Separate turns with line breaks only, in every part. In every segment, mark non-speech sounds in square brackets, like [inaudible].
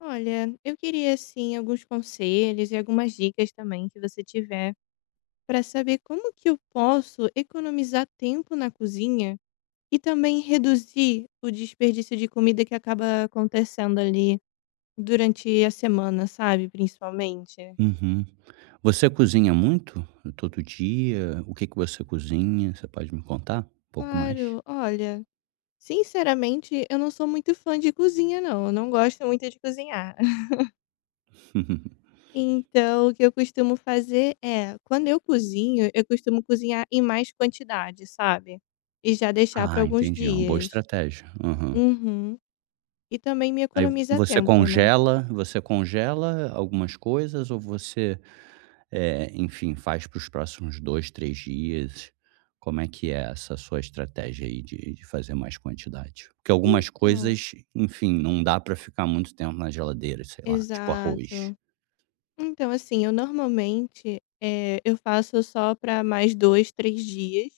Olha, eu queria assim alguns conselhos e algumas dicas também que você tiver para saber como que eu posso economizar tempo na cozinha e também reduzir o desperdício de comida que acaba acontecendo ali durante a semana, sabe, principalmente.
Uhum. Você cozinha muito? Todo dia? O que que você cozinha? Você pode me contar um pouco mais?
Claro, olha, sinceramente, eu não sou muito fã de cozinha não, eu não gosto muito de cozinhar.
[laughs]
Então, o que eu costumo fazer é, quando eu cozinho, eu costumo cozinhar em mais quantidade, sabe? E já deixar para
Ah,
alguns
entendi, é uma boa
dias.
estratégia. Aham.
Uhum. E também me
Aí
economiza
você
tempo, né?
congela você congela algumas coisas ou você, enfim, faz para os próximos 2, 3 dias? Como é que é essa sua estratégia aí de fazer mais quantidade? Porque algumas
Então,
coisas, enfim, não dá para ficar muito tempo na geladeira, sei lá, tipo arroz.
exato. Então, assim, eu normalmente eu faço só para mais dois, três dias.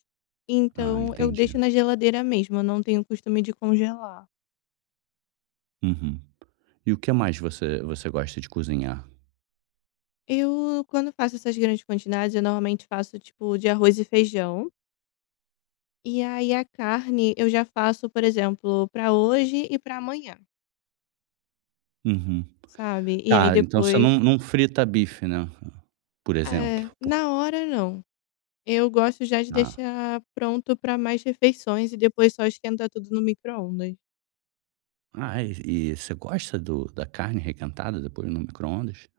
Ah,
Então, eu
entendi.
deixo na geladeira mesmo. Eu não tenho costume de congelar.
Uhum. E o que mais você gosta de cozinhar?
Eu, quando faço essas grandes quantidades, eu normalmente faço tipo de arroz e feijão. E aí a carne eu já faço, por exemplo, para hoje e para amanhã,
Uhum.
sabe. E aí
Tá, então você não
depois
não frita bife, né, por exemplo?
é, na hora não. Eu gosto já de
Ah
deixar pronto para mais refeições e depois só esquentar tudo no micro-ondas.
e você gosta do da carne requentada depois no micro-ondas?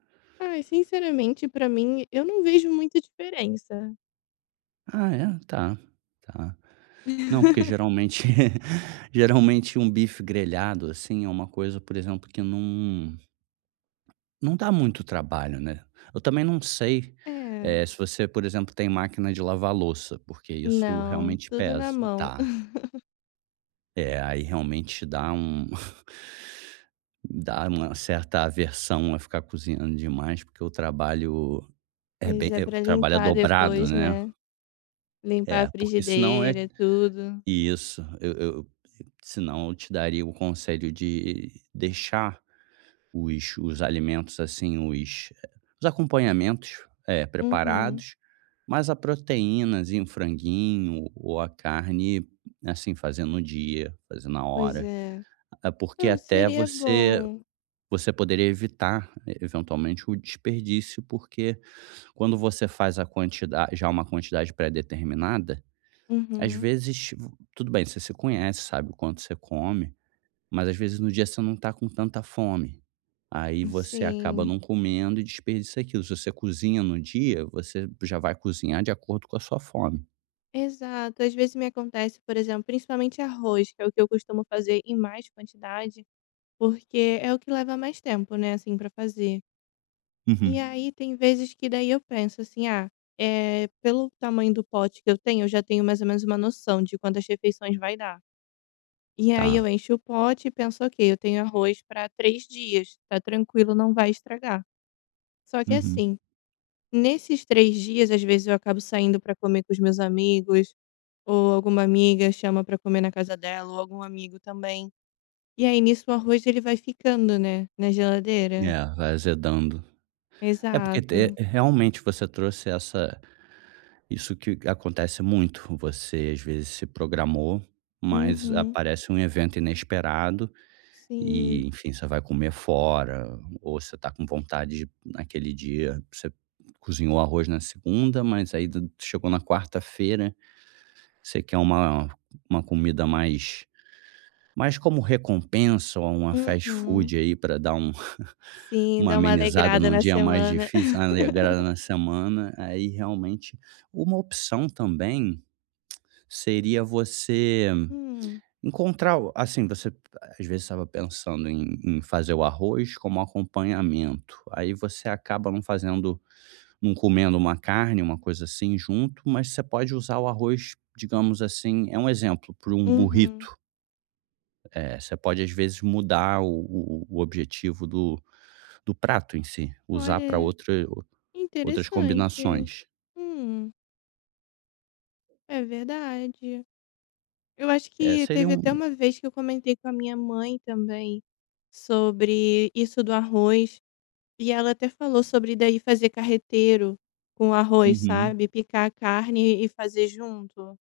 Ai, sinceramente, para mim, eu não vejo muita diferença.
Ah é? Tá, tá. Não, porque
[laughs]
geralmente [laughs] geralmente um bife grelhado, assim, é uma coisa, por exemplo, que não dá muito trabalho, né. Eu também não sei,
É,
se você, por exemplo, tem máquina de lavar louça, porque isso
não,
realmente
tudo na
pesa.
mão.
Tá.
[laughs]
É, aí realmente dá um [laughs] dá uma certa aversão a ficar cozinhando demais, porque o trabalho é
Pois
bem
é, para
o trabalho é
limpar
dobrado,
depois,
né.
né. Limpar a
É, porque senão é
frigideira, tudo.
isso, eu senão eu te daria o conselho de deixar os alimentos, assim, os acompanhamentos,
Uhum.
preparados, mas a proteínazinha, um franguinho ou a carne, assim, fazendo no dia, fazendo na
Pois
hora.
é.
É porque
Não,
até
seria
você
bom.
você poderia evitar eventualmente o desperdício, porque quando você faz a quantidade já uma quantidade pré-determinada, às
Uhum,
vezes tudo bem, você se conhece, sabe o quanto você come, mas às vezes no dia você não está com tanta fome. Aí você acaba
sim.
não comendo e desperdiça aquilo. Se você cozinha no dia, você já vai cozinhar de acordo com a sua fome.
Exato. Às vezes me acontece, por exemplo, principalmente arroz, que é o que eu costumo fazer em mais quantidade, porque é o que leva mais tempo, né, assim, pra fazer. E
Uhum.
aí tem vezes que daí eu penso assim: "Ah, é pelo tamanho do pote que eu tenho, eu já tenho mais ou menos uma noção de quantas refeições vai dar". E aí eu
Tá.
encho o pote e penso: "Ok, eu tenho arroz para 3 dias, tá tranquilo, não vai estragar". Só que
Uhum.
assim, nesses 3 dias, às vezes eu acabo saindo para comer com os meus amigos, ou alguma amiga chama pra comer na casa dela, ou algum amigo também. E aí nisso o arroz ele vai ficando, né, na geladeira.
É, vai azedando. É porque te
Exato.
realmente você trouxe essa isso que acontece muito. Você às vezes se programou, mas
Uhum.
aparece um evento inesperado
Sim.
e, enfim, você vai comer fora, ou você está com vontade de naquele dia, você cozinhou arroz na segunda, mas aí d chegou na quarta-feira, você quer uma comida mais como recompensa ou uma fast
Uhum.
food aí para dar um [laughs]
Sim,
uma
dá uma
amenizada
alegrada
num
na
dia mais
semana.
difícil, uma alegrada
[laughs]
na semana, aí realmente uma opção também seria você
Hum.
encontrar o assim, você às vezes estava pensando em fazer o arroz como acompanhamento, aí você acaba não comendo uma carne, uma coisa assim, junto, mas você pode usar o arroz, digamos assim, é um exemplo, para um
Uhum.
burrito. Você pode às vezes mudar o objetivo do prato em si, usar para
Olha,
outras
interessante.
combinações.
Hum, é verdade. Eu acho
É,
que
seria
teve
um.
até uma vez que eu comentei com a minha mãe também sobre isso do arroz. E ela até falou sobre daí fazer carreteiro com arroz,
Uhum.
sabe, picar a carne e fazer junto.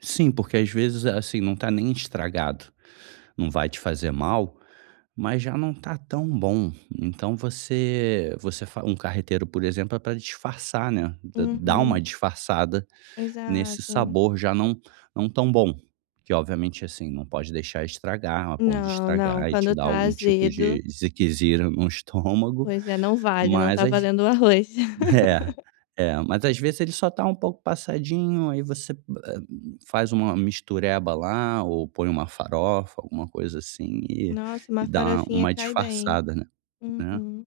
Sim, porque às vezes, assim, não está nem estragado. Não vai te fazer mal, mas já não tá tão bom. Então um carreteiro, por exemplo, é para disfarçar, né? Dá
Uhum,
uma disfarçada nesse
exato.
sabor já não tão bom, que obviamente assim não pode deixar estragar, a ponto de
Não, não,
estragar e
quando
te dar
tá
algum tipo
azedo,
de ziquezira no [laughs] estômago,
pois é, não vale, não
mas
tá
às
valendo o arroz.
é,
[laughs]
mas às vezes ele só tá um pouco passadinho, aí você, faz uma mistureba lá ou põe uma farofa, alguma coisa assim e
Nossa, uma
e dá
farofinha
uma
cai bem.
disfarçada, né, né.
Uhum.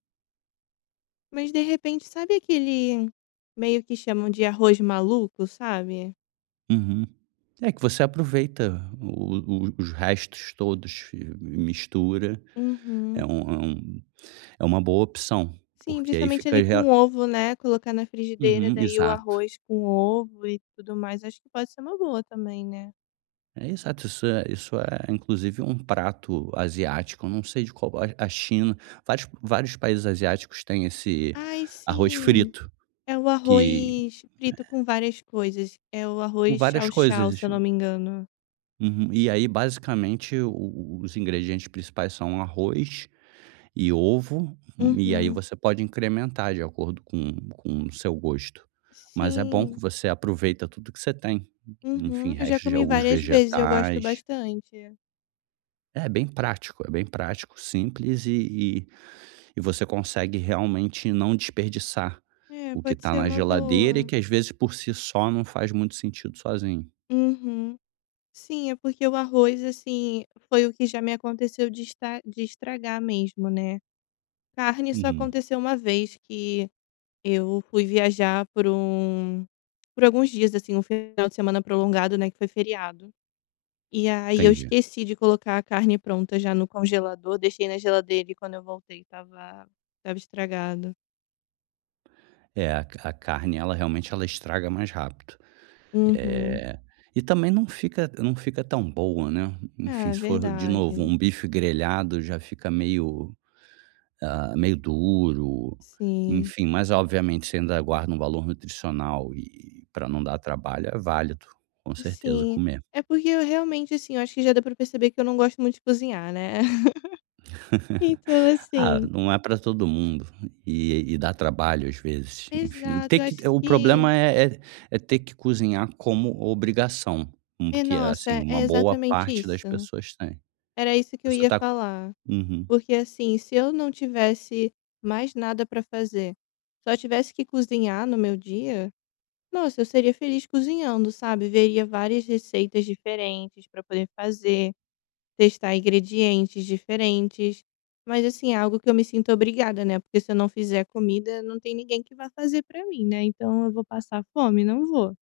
Mas de repente, sabe aquele meio que chamam de arroz maluco, sabe?
Uhum. É que você aproveita o os restos todos e mistura, é
Uhum.
um é um é uma boa opção,
Sim,
porque aí
principalmente ali
fica já.
com ovo, né, colocar na frigideira,
Uhum,
daí o
exato.
arroz com ovo e tudo mais, acho que pode ser uma boa também, né.
É, exato, isso é inclusive um prato asiático, não sei de qual a China, vários países asiáticos têm esse
Ai,
arroz
sim,
frito,
é o
que
arroz frito com várias coisas, é o
com
arroz
várias coisas.
Chow-chow, se eu não me engano.
Uhum. E aí basicamente o os ingredientes principais são arroz e ovo, e aí
Uhum.
você pode incrementar de acordo com o seu gosto. Mas é bom que
Sim.
você aproveita tudo que você tem,
Uhum.
enfim,
Eu já
restos de
comi
alguns
várias vezes, eu gosto
vegetais.
bastante.
É bem prático, simples e você consegue realmente não desperdiçar
É,
o que
pode
está
ser
na
uma
geladeira e
boa.
que às vezes por si só não faz muito sentido sozinho.
Uhum. Sim, é porque o arroz, assim, foi o que já me aconteceu de estragar mesmo, né. Carne só
Uhum,
aconteceu uma vez que eu fui viajar por alguns dias, assim, um final de semana prolongado, né, que foi feriado. E aí eu
entendi.
esqueci de colocar a carne pronta já no congelador, deixei na geladeira e quando eu voltei estava estragado.
É, a carne ela realmente ela estraga mais rápido.
Uhum.
Eh, e também não fica tão boa, né. Enfim,
Ah,
se for de novo
verdade.
um bife grelhado já fica meio duro,
Sim.
enfim, mas obviamente você ainda guarda um valor nutricional e para não dar trabalho é válido, com certeza,
Sim.
comer.
É porque eu realmente, assim, eu acho que já dá pra perceber que eu não gosto muito de cozinhar, né. [laughs] Então
[laughs] Ah,
assim
não é para todo mundo e dá trabalho às vezes, enfim.
exato,
Ter
eu
que
acho
O
que
problema é ter que cozinhar como obrigação,
é,
que é, assim,
nossa, é
uma boa
exatamente
parte das
isso.
pessoas tem.
Era isso que eu
Você
ia
tá.
falar.
Uhum.
Porque, assim, se eu não tivesse mais nada pra fazer, só tivesse que cozinhar no meu dia, nossa, eu seria feliz cozinhando, sabe? Veria várias receitas diferentes pra poder fazer, testar ingredientes diferentes. Mas, assim, é algo que eu me sinto obrigada, né? Porque se eu não fizer comida, não tem ninguém que vá fazer pra mim, né? Então eu vou passar fome? Não vou.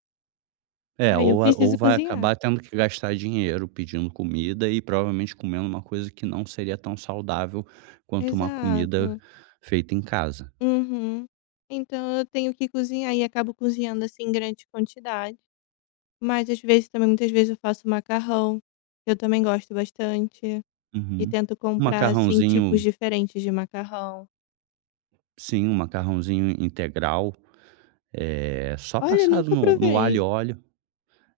É,
Aí eu
ou a
preciso
ou vai
cozinhar.
acabar tendo que gastar dinheiro pedindo comida e provavelmente comendo uma coisa que não seria tão saudável quanto uma comida
Exato.
feita em casa.
Uhum. Então eu tenho que cozinhar e acabo cozinhando, assim, em grande quantidade. Mas às vezes também muitas vezes eu faço macarrão, eu também gosto bastante, e
Uhum.
tento
Um
comprar, assim, tipos
macarrãozinho
diferentes de macarrão.
Sim, um macarrãozinho integral. Só
Olha,
passado
nunca
no alho e
provei.
óleo.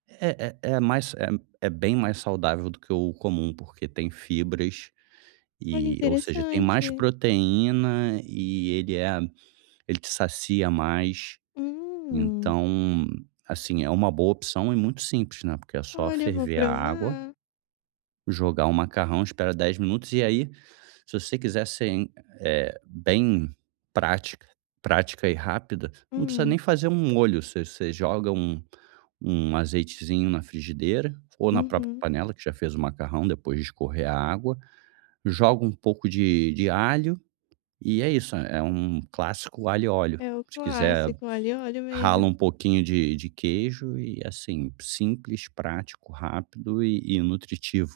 É é é mais é é bem mais saudável do que o comum, porque tem fibras
Olha,
e ou seja, tem mais
interessante.
proteína e ele te sacia mais.
Hum.
Então, assim, é uma boa opção e muito simples, né, porque é só
Olha, eu vou
ferver a água,
provar.
jogar o macarrão, espera 10 minutos e aí, se você quiser ser bem prática prática e rápida, não precisa nem
Hum.
fazer um molho, você joga um azeitezinho na frigideira ou na própria
Uhum.
panela que já fez o macarrão depois de escorrer a água, joga um pouco de alho e é isso, é um clássico alho e óleo.
É o
Se quiser,
clássico ali, óleo
rala
mesmo.
um pouquinho de queijo e assim, simples, prático, rápido e nutritivo.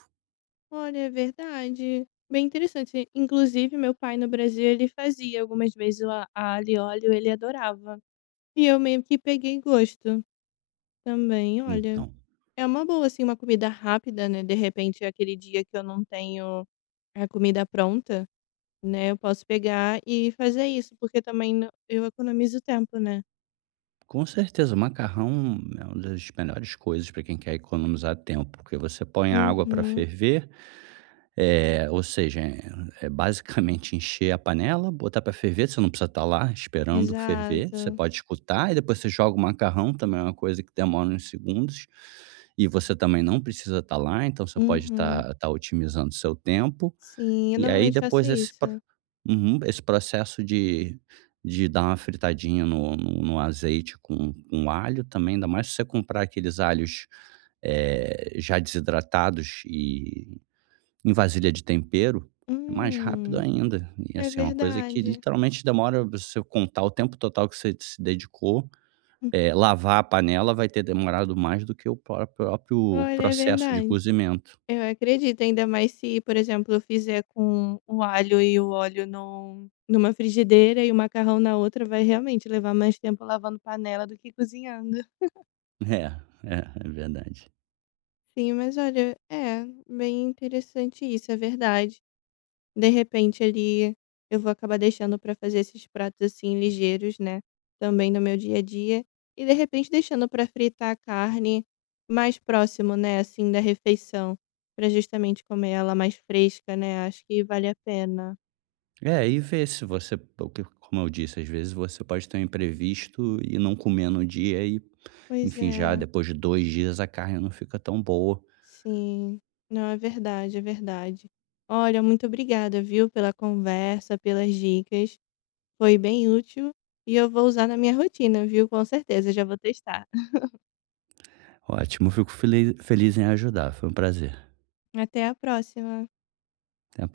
Olha, é verdade. Bem interessante. Inclusive, meu pai no Brasil, ele fazia algumas vezes o a alho e óleo, ele adorava. E eu meio que peguei gosto também, olha.
Então,
É uma boa, assim, uma comida rápida, né, de repente, é aquele dia que eu não tenho a comida pronta, né, eu posso pegar e fazer isso, porque também no eu economizo tempo, né.
com certeza, macarrão é uma das melhores coisas para quem quer economizar tempo, porque você põe a água para
Uhum.
ferver, ou seja, é basicamente encher a panela, botar para ferver, você não precisa estar lá esperando ferver, você
Exato.
pode escutar e depois você joga o macarrão, também é uma coisa que demora uns segundos, e você também não precisa estar lá, então você pode
Uhum.
estar otimizando seu tempo.
Sim, eu
E aí
normalmente faço
depois esse
isso.
pro uhum, esse processo de dar uma fritadinha no azeite com alho também, ainda mais se você comprar aqueles alhos, já desidratados e em vasilha de tempero, é mais rápido
Hum,
ainda. E,
é
assim, é uma coisa que
verdade.
literalmente demora você contar o tempo total que você se dedicou,
[laughs]
lavar a panela vai ter demorado mais do que o próprio
Olha, é
processo de
verdade.
cozimento.
Eu acredito, ainda mais se, por exemplo, eu fizer com o alho e o óleo numa frigideira e o macarrão na outra, vai realmente levar mais tempo lavando panela do que cozinhando.
[laughs] É, é, é verdade.
Sim, mas olha, é bem interessante isso, é verdade. De repente ali, eu vou acabar deixando para fazer esses pratos, assim, ligeiros, né, também no meu dia a dia, e de repente deixando para fritar a carne mais próximo, né, assim, da refeição, para justamente comer ela mais fresca, né, acho que vale a pena.
É, e ver se você porque como eu disse, às vezes você pode ter um imprevisto e não comer no dia e,
Pois
enfim, já
é,
depois de 2 dias a carne não fica tão boa.
sim. Não, é verdade, é verdade. Olha, muito obrigada, viu, pela conversa, pelas dicas, foi bem útil, e eu vou usar na minha rotina, viu, com certeza, já vou testar. [laughs]
Ótimo, fico feliz em ajudar, foi um prazer.
Até a próxima.
Até a